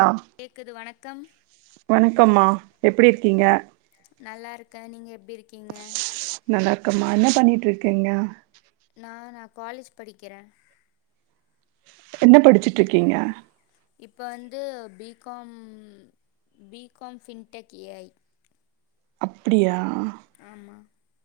ஆ கேக்குது வணக்கம் வணக்கம்மா எப்டி இருக்கீங்க நல்லாருக்கே நீங்க எப்டி இருக்கீங்க நல்லாருக்கம்மா என்ன பண்ணிட்ருக்கீங்க நானா காலேஜ் படிக்கிறே என்ன படிச்சுட்ருக்கீங்க இப்போ வந்து B Com B com fintech A I அப்டியா ஆமா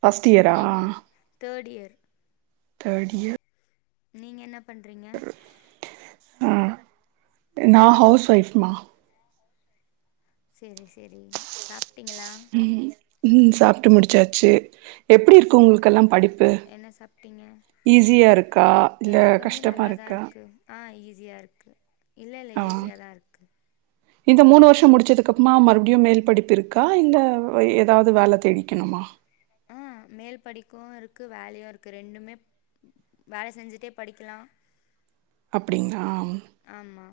ஃபஸ்ட்டியரா நீங்க தேர்ட் இயர் தேர்ட் இயர் நீங்க என்ன பண்றீங்க ஆ நா ஹவுஸ் ஒய்ஃப்மா செரி செரி சாப்ட்டீங்களா ம் ம் சாப்ட்டு முடிச்சாச்சு எப்டி இருக்கு உங்குளுக்கெல்லாம் படிப்பு என்ன சாப்ட்டீங்க ஈஸியாருக்கா இல்ல எனக்கு வந்து கஷ்டமா நல்லா தா இருக்கா இருக்கு ஆ ஈஸியாருக்கு இல்ல இல்ல ஆ ஈஸியாதா இருக்கு இந்த மூனு வருஷோ முடிச்சதுக்கு அப்பமா மறுபடியு மேல் படிப்பு இருக்கா இல்ல எதாவது வேலத் தேடிக்கணுமா ஆ மேல் படிக்கவு இருக்கு வேலயு இருக்கு ரெண்டுமேப் வேல செஞ்சிட்டே படிக்கலா அப்டிங்ளாம் ஆமா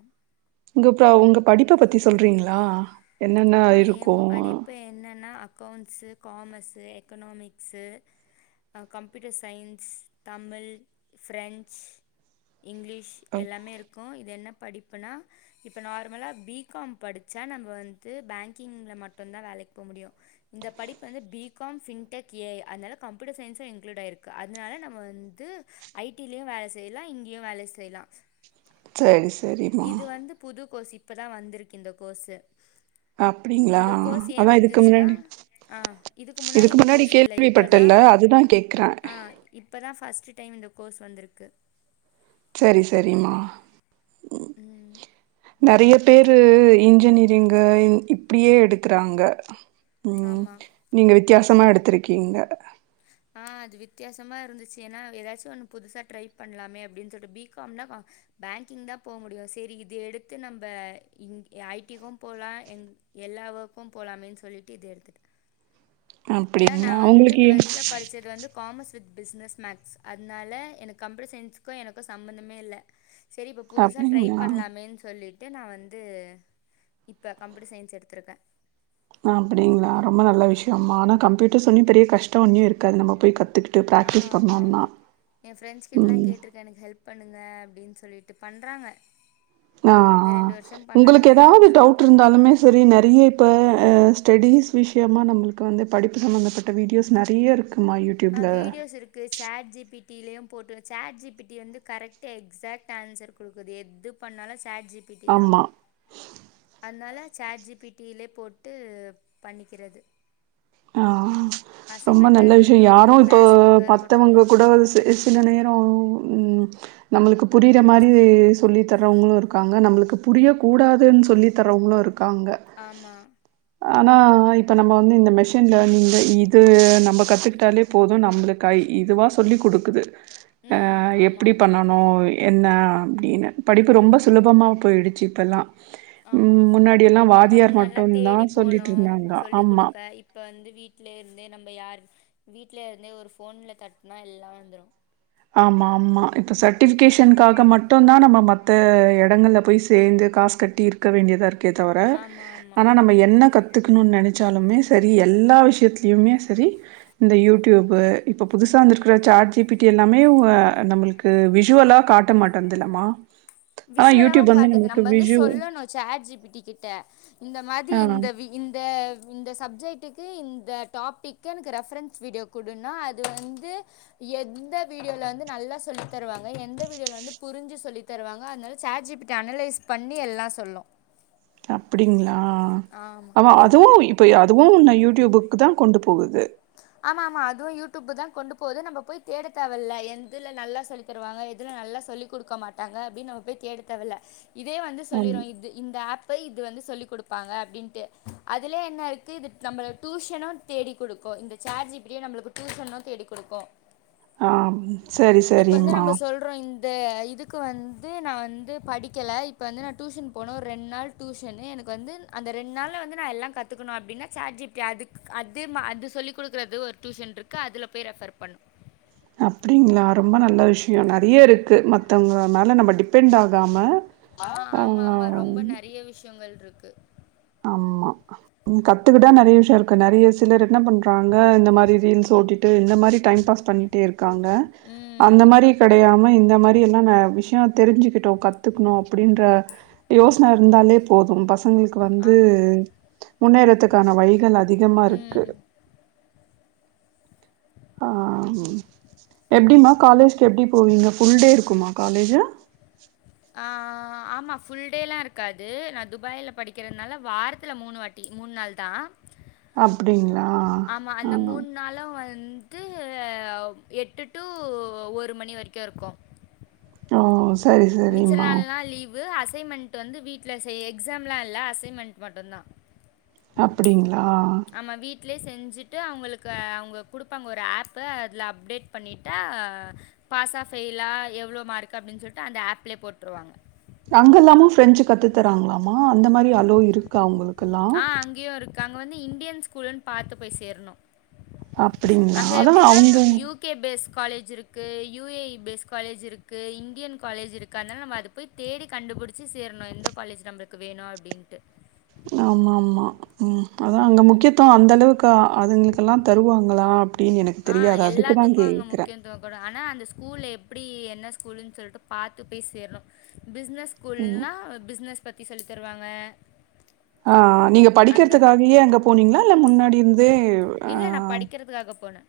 உங்கப் ப்ரவ் உங்கப் படிப்ப பத்தி சொல்றீங்ளா ஆ எம் படிப்பு என்னனா அக் கௌண்ஸு காமர்ஸு எக்கனாமிக்ஸு அ computer science Tamil French English எல்லாமே இருக்கு இது என்னப் படிப்புனா இப்போ நார்மலா பி காம் படிச்சா நம்ம வந் து பேங்கிங்ல மட்டுந்தா வேலைக் போ முடியு இந்த படிப்பு வந்து B com fintech A I அதனால கம்ப்யூட்டர் சயின்ஸு இ்ன்க்ளூட் ஆயிருக்கு அதனால நம்ம வந்து ஐ டி லியு வேல செய்லா இங்கியு வேல செய்லா சரி சரிப் இது வந்து புது கோர்ஸ் இப்பதா வந்திருக்கு இந்த கோர்ஸு அப்டிங்களா இந்த கோர்ஸ் ஏ அதா இதுக்கு வந்துச்சுனா முன்னாடி ஆ இதுக்கு முன்னாடி இந்த கோர்ஸ் இல்ல இப்பதா கேள்விப்பட்டல்ல அதுதா கேக்குறே ஆ இப்பதா ஃபர்ஸ்ட்டு டைம் இந்த கோர்ஸ் வந்திருக்கு சரி சரிமா ம் நெறையப் பேரு இன்ஜினியரிங்கு இன் இப்டியே எடுக்குறாங்க ம் ஆமா நீங்க வித்தியாசமா எடுத்திருக்கீங்க ஆ அது வித்யாசமா இருந்துச்சு எனா எதாச்சு ஒன்னு புதுசா ட்ரைப் பண்லாமே அப்டின் சொல்ட்டு பி காம் னா ஆ பேங்கிங்தா போ முடியு சேரி இது எடுத்து நம்ப இங் ஐ டி க்கும் போலா எங் எல்லா ஒர்க்கும் போலாமேன் சொல்லிட்டு இது எடுத்துட்டே எனா நா‌ அப்டிங்களா வந்து உங்களுக்கு டுவல்த்துல படிச் சது வந்து காமர்ஸ் வித் பிஸ்னஸ் மேக்ஸ் அத்னால எனக்கு கம்ப்யூட்டர் சயின்ஸக்கு எனக்கு சம்பந்தமே இல்ல செரி இப்போ புதுசா ட்ரைப் அப்டிங்களா பண்லாமேன் சொல்லிட் ட்டு நா வந்து இப்ப கம்ப்யூட்டர் சயின்ஸ் எடுத்துருக்கே அப்டிங்ளா ரொம்ப நல்ல விஷ்யம்மா ஆனா கம்ப்யூட்டர்ஸ் சொன்னி பெரிய கஷ்டோ ஒன்னியு இருக்காது நம்ம போய் கத்துட்டு ஆ ஆமா எ ஃப்ரெண்ட்ஸ் கிட்லா ம் கேட்ருக் இது எனக்கு ஹெல்ப் பண்ணுங்க அப்டின்னு சொல்லிட்டு பண்றாங்க ஆ ஆ உங்களுக்கு இந்த ஏதாவது வருஷமும் டவுட் பண்ணுவாங்க இருந்தாலுமே சரி நெறைய ட்ட அ ஸ்டேடிஸ் விஷ்யமா நம்மளுக்கு வந்து படிப்பு சம்மந்தப்பட்ட வீடியோஸ் நெறைய இருக்குமா யூட் ஆ வீடியோஸ் இருக் கு சேட் ஜி பி டி லயும் போட்டு வச்சு சேட் ஜி பி டி வந்து கரெக்ட்டா எக்ஸக்ட் ஆன்சர்க்கு குடுக்குதே எது பண்ணாலு சேட் ஜி பி டி தா ஆமா அதனால சேட் ஜி பி டிலே போட்டு பண்ணிக்கிறது ஆ ரொம்ப அசைன்மெண்ட்டா நல்ல விஷியோ இருக்கட்டு யாரு இப்போ கிளாஸ் ஒர்க்கா இருக்கட்டு பத்தவங்க கூட வருசே ஸ் சில நேரோ ம் நம்மளுக்கு புரியுற மாரி சொல்லித்தர்றவங்களு இருக்காங்க நம்மளுக்கு புரியக் கூடாதுன் சொல்லி தர்றவங்களு இருக் காங்க ஆமா ஆனா இப்ப நம்ம வந்து இந்த மெஷ் டென் லேர்நிங்க இது நம்ம கத்துக்கிட்டாலே போது நம்மளுக்கு ஐ இதுவா சொல்லிக் குடுக்குது ஆ ம் ஆமா எப்படி ஆமா பண்ணணு என்ன அப்டின்னு படிப்பு ரொம்ப ம் சுலபமா போயிடுச்சு இப்பெல்லா ஆமா ம் முன்னாடி எல்லா ஏன்னா வாதியார் முன்னெல்லா மட்டு தா தேடி போனு சொல்லிட்ருந்தாங்க சொல்லி ஆமா குடுக்க இப்ப வந்து வீட்லே இருந்தே நம்ம யார் வீட்லருந்தே ஒரு ஃபோன்ல தட்டுனா எல்லா வந்துரு ஆமா ஆமா இப்ப ம் சர்ட்டிஃபிக்கேஷனுக்காக மட் மட்டும்தா நம்ம மத்த இடங்கள்ல போய் சேந்து காசு கட்டி இருக்க வேண்டியதாருக் க்கே தவர ஆமா ஆமா ஆனா நம்ம என்ன கத் துக்கணுன்னு நெனச்சாலுமே செரி எல்லா விஷயத்துலயுமே செரி இந்த யூடியூப்பு இப்போ புதுசா வந்திருக்கிற சேட் ஜி பி டி எல்லாமே உ அ நம்மளுக்கு விஷுவலா காட்ட மாட்டேன்துலமா ஆனா விஷுவலாவு யூடியூப் வந்து காட்டுது நமக்கு நம்ம வந்து விஜூ சொல்லணு சேட் ஜி பி டி கிட்ட இந்த மாதி ஆ இந்த வீ இந்த இந்த சப்ஜெக்டுக்கு இந்த டாபிக்கு எனக்கு ரெஃபரன்ஸ் வீடியோ குடுனா அது வந்து எந்த வீடியோல வந்து நல்லா சொல்லி தருவாங்க எந்த வீடியோல வந்து புரிஞ்சி சொல்லித் தருவாங்க அதனால சேட் ஜி பிட்ட அனலைஸ் பண்ணி எல்லா சொல்லு அப்டிங்ளா ஆமா அவன் அதுவு இப்பை அதுவு நா யூடியூபுக்கு தா கொண்டு போகுது ஆமா ஆமா அதுவு யூடியூப்பு தா கொண்டு போது நம்ம போய் தேட தேவையில்ல எந்துல்ல நல்லா சொல்லி தருவாங்க எதுல நல்லா சொல்லிக் குடுக்க மாட்டாங்க அப்டின்னு நம்ம போய் தேட தேவல்ல இதே வந்து அம் சொல்லிரு இது இந்த ஆப்பை இது வந்து சொல்லி் குடுப்பாங்க அப்டின்ட்டு அதிலே என்ன இருக்கு இதுட் நம்பள டியூஷனுன் தேடி குடுக்கு இந்த சேட் ஜி பி டியே நம்பளுக்கு டியூசன்னு தேடிக் குடுக்கு ஆம் செரி செரிம்மா ப்றோ இந்த இதுக்கு வந்து நா வந்து படிக்கல இப்ப வந்து நா டியூஷன் போனோ ஒரு ரெண் நாள் டியூஷன்னு எனக்கு வந்துன் அந்த ரெண் நாள்ல வந்து நா எல்லா கத்துக்கணு அப்டின்னா சேட் ஜி பி டி அதுக்கு அதுமா அது சொல்லிக் குடுக்குறது ஒரு டியூஷன்ருக்கு அதுல போய் ரெஃபர் பண்ணு அப்டிங்ளா ரொம்ப நல்ல விஷியோ நறைய இருக்கு மத்தவங்க மேல நம்ம டிப் பெண்ட் ஆகாம ஆ, ஆ ஆமாம் ஆஆஆ ஆமாம் ரொம்ப நிறைய விஷயங்கள்ருக்கு ஆமா ம் கத்துக்கிட்டா நெறைய விஷியோ இருக்கு நெறைய ஸ் சிலர் என்ன பண்றாங்க இந்த மாரி ரீல்ஸ் ஓட்டிட்டு இந்த மாரி டைம் பாஸ் பண்ணிட்டே இருக்காங்க அந்த ம் மாரி கெடையாம இந்த மாரி எல்லா ந விஷியோ தெரிஞ்சுக்கிட்டோ கத் கத்துக்கணும் அப்டின்ற யோசனை இருந்தாலே போதும் பசங்களுக்கு வந்து ஆமாம் முன்னேறத்துக்கான வலிகள் அதிகமா இருக்கு ம் ஆ எப்டிமா காலேஜ்க்கு எப்டி போவீங்க ஃபுல் டே இருக்குமா காலேஜ் ஆ ஆமா புல் டேல்லாம் இருக்காது நான் துபாயில படிக்கிறதுனால வாரத்துல மூணு வாட்டி டி மூணு நாள் தான் அப்டிங்களா ஆ கால்ல வந்து எட்டு டு ஒரு மணி வரைக்கும் இருக்கும் ஓ சரி மிச்ச சரிம்மா நாள்ல்லாம் லீவு அசைன்மெண்ட் வந்து வீட்ல செ எக்ஸாம்லா இல்ல அசைன்மெண்ட் மட்டும்தான் அப்டிங்களா நம்ம வீட்லே செஞ்சுட்டு அவங்களுக்கு அவங்க கொடுப்பாங்க ஒரு ஆப்பு அதில் அப்டேட் பண்ணிவிட்டா பாஸா ஃப்யிலா எவ்ளோ மார்க் அப்டினு சொல்லிட்டு அந்த ஆப்லயே போட்ருவாங்க அங்க இல்லாமும் பிரெஞ்சு கத்து தராங்களாமா அந்த மாதிரி அவ்ளோ இருக்கா அவங்களுக் ஆ அங்கேயும் இருக்கு அங்க வந்து இந்தியன் ஸ்கூல்ன்னு பாத்து போய் சேரணும் அப்டிங்களா அங்க அதா எப்டின்னா அவங்க யூத் கே பேஸ் காலேஜ் இருக்கு U A I base college இருக்கு இந்தியன் காலேஜ் இருக்கு அதனால நம்ம அது போய் தேடி கண்டுபிடிச்சி சேரணும் எந்த காலேஜ் நம்பளுக்கு வேணும் அப்டின்ட்டு ஆமா ஆமா ம் அதான் அங்க ம் முக்கியத்துவம் அந்த அளவுக்கு அதுங்களுக்கெல்லாம் தருவாங்களா அப்டின்னு எனக்கு தெரியாது அதுக்குதான் கேக்கிறேன் ஆனா அந்த ஸ்கூல் எப்டி என்ன ஸ்கூல்னு சொல்லிட்டு பாத்து போய் சேரணும் பிசினஸ் ம் ஸ்கூல்னா பிஸ்னஸ் பத்தி சொல்லி தருவாங்க ஆ நீங்க அந்த மாதிரி படிக்கிறதுக்காகயே அங்க போனீங்களா இல்ல முன்னாடிருந்தே இல்லை நான் படிக்கிறதுக்காக போனேன்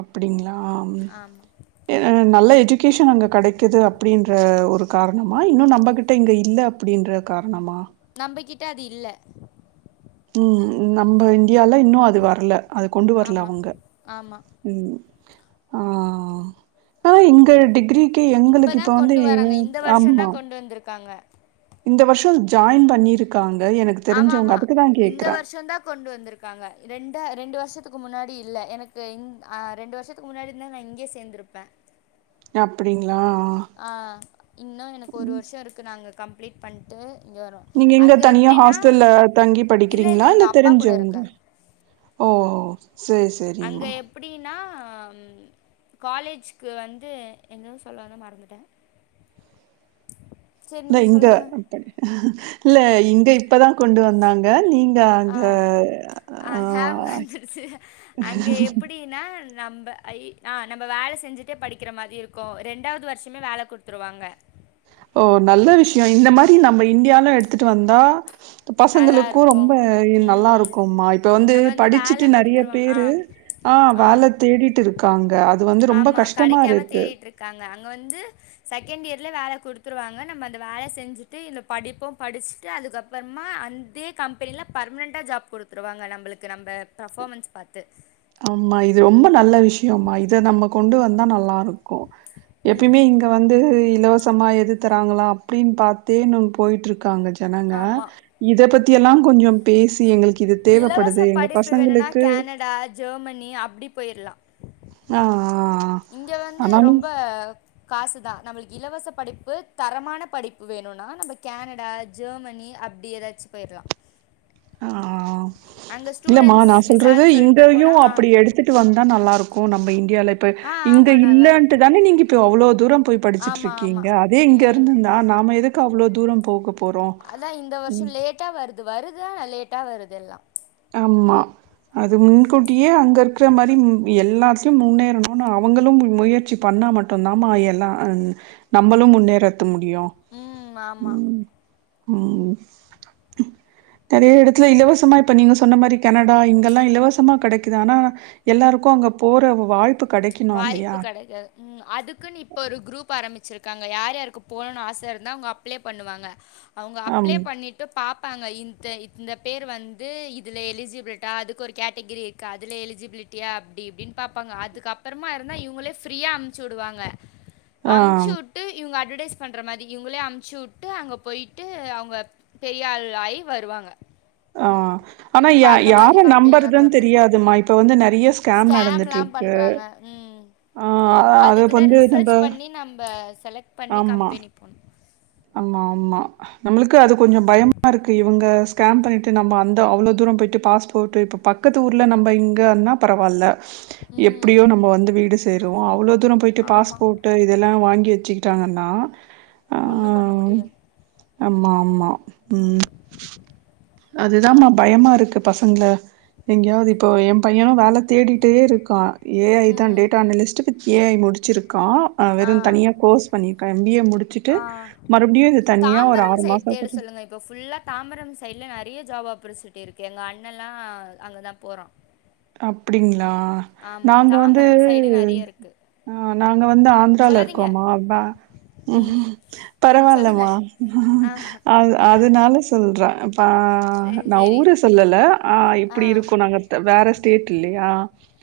அப்டிங்ளா ஆமா ஆமாம் நல்ல எஜுகேஷன் அங்க கெடைக்கிது அப்டீன்ற ஒரு காரணமா இன்னு நம்மகிட்ட இங்க இல்ல அப்டீன்ற காரணமா நம்பகிட்ட அது இல்ல ம் நம்ப இந்தியால இன்னூ அது வர்ல அது கொண்டு வர்ல ஆமாம் அங்க ஆமாம் ம் ஆ ஆ இங்க டிகிரி கே இப்போ எங்களுக்கு இப்ப தான் வந்து கொண்டு வராங்க இந்த ஆமா வருஷம்தான் கொண்டு வந்துருக்காங்க இந்த வர்ஷோ ஜாயின் பண்ணீருக்காங்க எனக் ஆமாமா இந்த வருஷோதா கொண்டு வந்திருக்காங்க ரெண்டா ரெண்டு வர்ஷத்துக்கு முன்னாடி இல்ல எனக்கு அ ரெண்டு வருஷத் துக்கு முன்னாடிந்தா நா இங்கயே சேந்திருப்பே அப்டிங்களா ஆ இன்னு எனக்கு ஒரு வர்ஷோ இருக்குனாங்க கம்ப்ளீட் பண்ட்டு இங்க வரே நீங்க எங்க தனியா ஹாஸ்டல்ல தங்கி இல்லை இல்லை படிக்கிறீங்ளா இல்ல எங்கள் அப்பா கூட தெரிஞ்சவங்க இருக்கேன் ஓ சேரி செ அங்க எப் அப்டீன்னா காலேஜ்க்கு வந்து என்னமோ சொல்ல வந்தே மறந்துட்டே ந்த நீங்கள் இந்த சொல்லுங்கள் இல்ல இங்க இப்பதா கொண்டு வந்தாங்க நீங்க ஆ ஆ ஞாபகோ ஆ வந்துருச்சு அங்க எப்டி டீனா நம்ப ஐ அ நம்ப வேல செஞ்சுட்டே படிக்கிற மாரி இருக்கு ரெண்டாவது வர்ஷமே வேல குத் துருவாங்க ஓ நல்ல விஷ்யோ இந்த மாரி நம்ம இண்டியால எடுத்துட்டு வந்தா பசங்களுக்கு நல்லாருக்கு ரொம்ப நல்லா ம் இருக்கும்மா இப்ப வந்து நம்ம வேல படிச்சுட்டு நெறைய குடுத்துருவா ஆ பேரு ஆ வேல தேடிட்டு இருக்காங்க அது வந்து ரொம்ப கஷ்டமா இருக்கு. க்காங்க அங்க வந்து செகண்ட் இயர்ல வேல குடுத்துருவாங்க நம்ம அந்த வேல செஞ்சுட்டு இந்த படிப்பு படுச்ட்டு அதுக்கப் றமா அந்தே கம்பெனில பர்மனன்டா ஜாப் குடுத்துருவாங்க நம்ளுக்கு நம்ம பர்ஃபாமன்ஸ் பாத்து ஆமா இது ரொம்ப நல்ல விஷ்யோம்மா இத நம்ம கொண்டு வந்தா நல்லாருக் கு எப்பயுமே ம் இங்க வந்து இலவ சமா எது தராங்களா அப்டின் பாத்தே இன்னு போய்ட்ருக்காங்க ஜனங்க ஆமா இத பத்தி எல்லா கொஞ்சோ பேசி எங்ளுக்கு இது இலவச தேவப்படுது எங்க படிப்பு வேணும்னா பசங்களுக்கு கனடா ஜெர்மனி அப்டி போயிர்லா ஆ ஆ ஆமா இங்க வந்து ரொம்ப காசுதா நம்ளுக்கு இலவச படிப்பு தரமான படிப்பு வேணுனா நம்ப கேனடா ஜெர்மனி அப்டி ஏதாச்சு போயிர்லா ஆ இல்லமா ஸ்டூடெண்ட்ஸ் நா சொல்றது விசான்னு சொல்லிட்டு இங்கயூ போனால் ஆ அப்டி எடுத் த்துட்டு வந்தா நல்லா இருக்கு நம்ம இண்டியால ப்ப ஆ இங்க ஆமாம் நல்லாயிருக்கும் இல்லேன்டுதான நீங்க இப்ப அவ்ளோ தூரோ போய் ஆமாம் படிச்சுட்டிருக்கீங்க. ஆமாம் அதே இங்க ம் இருந்திருந்தா நாம எதுக் கு அவ்ளோ தூரோ போக போறோ அதா இந்த வர்ஷோ லேட்டா வருது வருது ஆனா லேட்டா வருது எல்லா ஆம்மா அது முன்கூட்டியே அங்க இருக்ற மாரி எல்லாத்லியு முன்னேறணுனு அவங்களும் முயற்சி பண்ணா மட் மாட்டும் டு்ந்தாமா எல்லா நம்மளு முன்னேறத்த முடியு ம் ஆமாம் ம் ம் நெறய எடத்துல இலவசமா இப் இப்ப நீங்க சொன்ன மாரி கெனடா இங்கல்லா இலவசமா கெடைக்குது. ஆனா எல்லாருக்கு அங்க போற வாய்ப்பு கெடைக்கணும் இல்லையா? வாய்ப்பு கெடைக்கா ம் அதுக்குன்னு இப்ப ஒரு குரூப் ஆரம்பிச்சிருக்காங்க யார் யார்க்கு போணும்னு ஆச இருந்தா அவங்க அப்ளை பண்ணுவாங்க அவங்க அம். அப்ளை பண்ணிட் ன்டு பாப்பாங்க இந்த இந்த பேர் வந்து இதுல எலிஜிபிலிட்டா அதுக்கு ஒரு கேட்டகிரி கு அதுல எலிஜிபிலிட்டியா அப்டி இப்டின்னு பாப்பாங்க அதுக் அப் றமா இருந்தா இவங்களே ஃபிரீயா அமுச்சு விடுவாங்க ஆ, அமுச்சு வுட் டு இவங்க அட்வடைஸ் பண்ற மாரி இவங்களே அமுச்சு வுட்டு அங்க போயிட்டு அவங்க பெரியாள் ஆயி வருவாங்க ஆ ஆனா இப்ப ய அந்த யார மாரி கம்பெனிலாம் நம்பரதன்னு தெரியாதுமா இப்ப வந்து நெறைய ஸ்கேம் நடந் லாம் பண்றாங்க ம் ஆ அது அதுக்குதா வந்து ரிசர்ச் நம்ப பண்ணி நம்ம செலக்ட் பண்ணி ஆமா. கம்பெனி போணு ஆமா ஆமா நம்ளுக்கு அது கொஞ்ச பயமா இருக்கு இவங்க ஸ்கேம் பண்ணிட்டு நம்ம அந்த அவ்ளோ தூர போய்ட்டு பாஸ்போர்டு இப்ப பக்கத்து ஊர்ல நம்ம இங்கன்னா பரவால்ல பரவாயில்ல ம் எப்டியோ நம்ம வந்து வீடு சேருவோ அவ்ளோ தூர போய்ட்டு ஆமா பாஸ்போர்ட் டு இதெல்லா வாங்கி வச்சுக்கிட்டாங்கன்னா ஒன்னும் பண்ண மு ம் ஆமா ஆமா ம் அதுதான்மா பயமா இருக்கு பசங்ள எங்கயாவது இப்போ என் பையனு வேல தேடிகிட்டே இருக்கா ஏ ஐ தா ம் டேட்டா அனலிஸ்ட்டு இப்போ ஏ ஐ முடிச்சிருக்கா அ ஆ வெறு தனியா கோர்ஸ் பண்ணியிருக்கா எம் பி ஏ முடிச்சுட்டு ஆ மறுபடியு இது தனிய ஒரு தாம்பரம் ஆறு சைடு மாச தேட சொல்லுங்க இப்போ ஃபுல்லா தாம்பரம் சைட்ல நெறைய ஜாப் ஆப்பர்ச்சுனிட்டி இருக்கு எ அண்ணெல்லா அங்கதா போகறோ அப்டிங்களா ஆமா நாங்க வந்து தாம்பரம் சைடு நெறைய இருக்கு ஆ நாங்க வந்து ஆந்தரால சொல்லாதீங்க இருக்கோமா அதா ம் பரவால்லமா ஆ அ அதனால சொ சொல்ற பா சேரி நா சேரி ஊர சொல்லல ஆ இப்டி இருக்கு நாங்க த வேற இல்லயா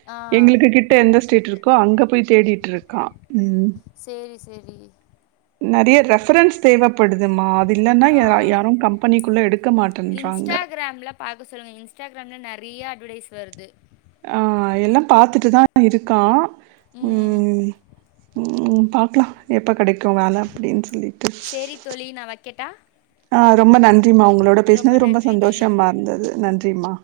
ஆ எங்களுக்கு கிட்ட எந்த ஸ்டேட் இருக்கோ அங்க போய் தேடிட்ருக்கா ம் சேரி சேரி நெறைய ரெஃபரன்ஸ் தேவைப்படுதுமா அது இல்லன்னா யா ஆ யாரு கம்பெனிக்குள்ள எடுக்க மாட்டன்றாங்க பாக்க சொல்லுங்க இன்ஸ்டாகிராமில நெறையா அட்வெடைஸ் வருது ஆ எல்லா பாத்துட்டுதா இருக்கா ம் ம் பாக்கலா எப்போ கெடைக்கு வேல அப்டின் சொல்லிட்டு சேரி தோழி நா வைக்கட்டா ஆ ரொம்ப நன்றிமா உங்களோட பேசினது ரொம்ப நன்றி தோழி சந்தோஷம்மா இருந்தது நன்றிம்மா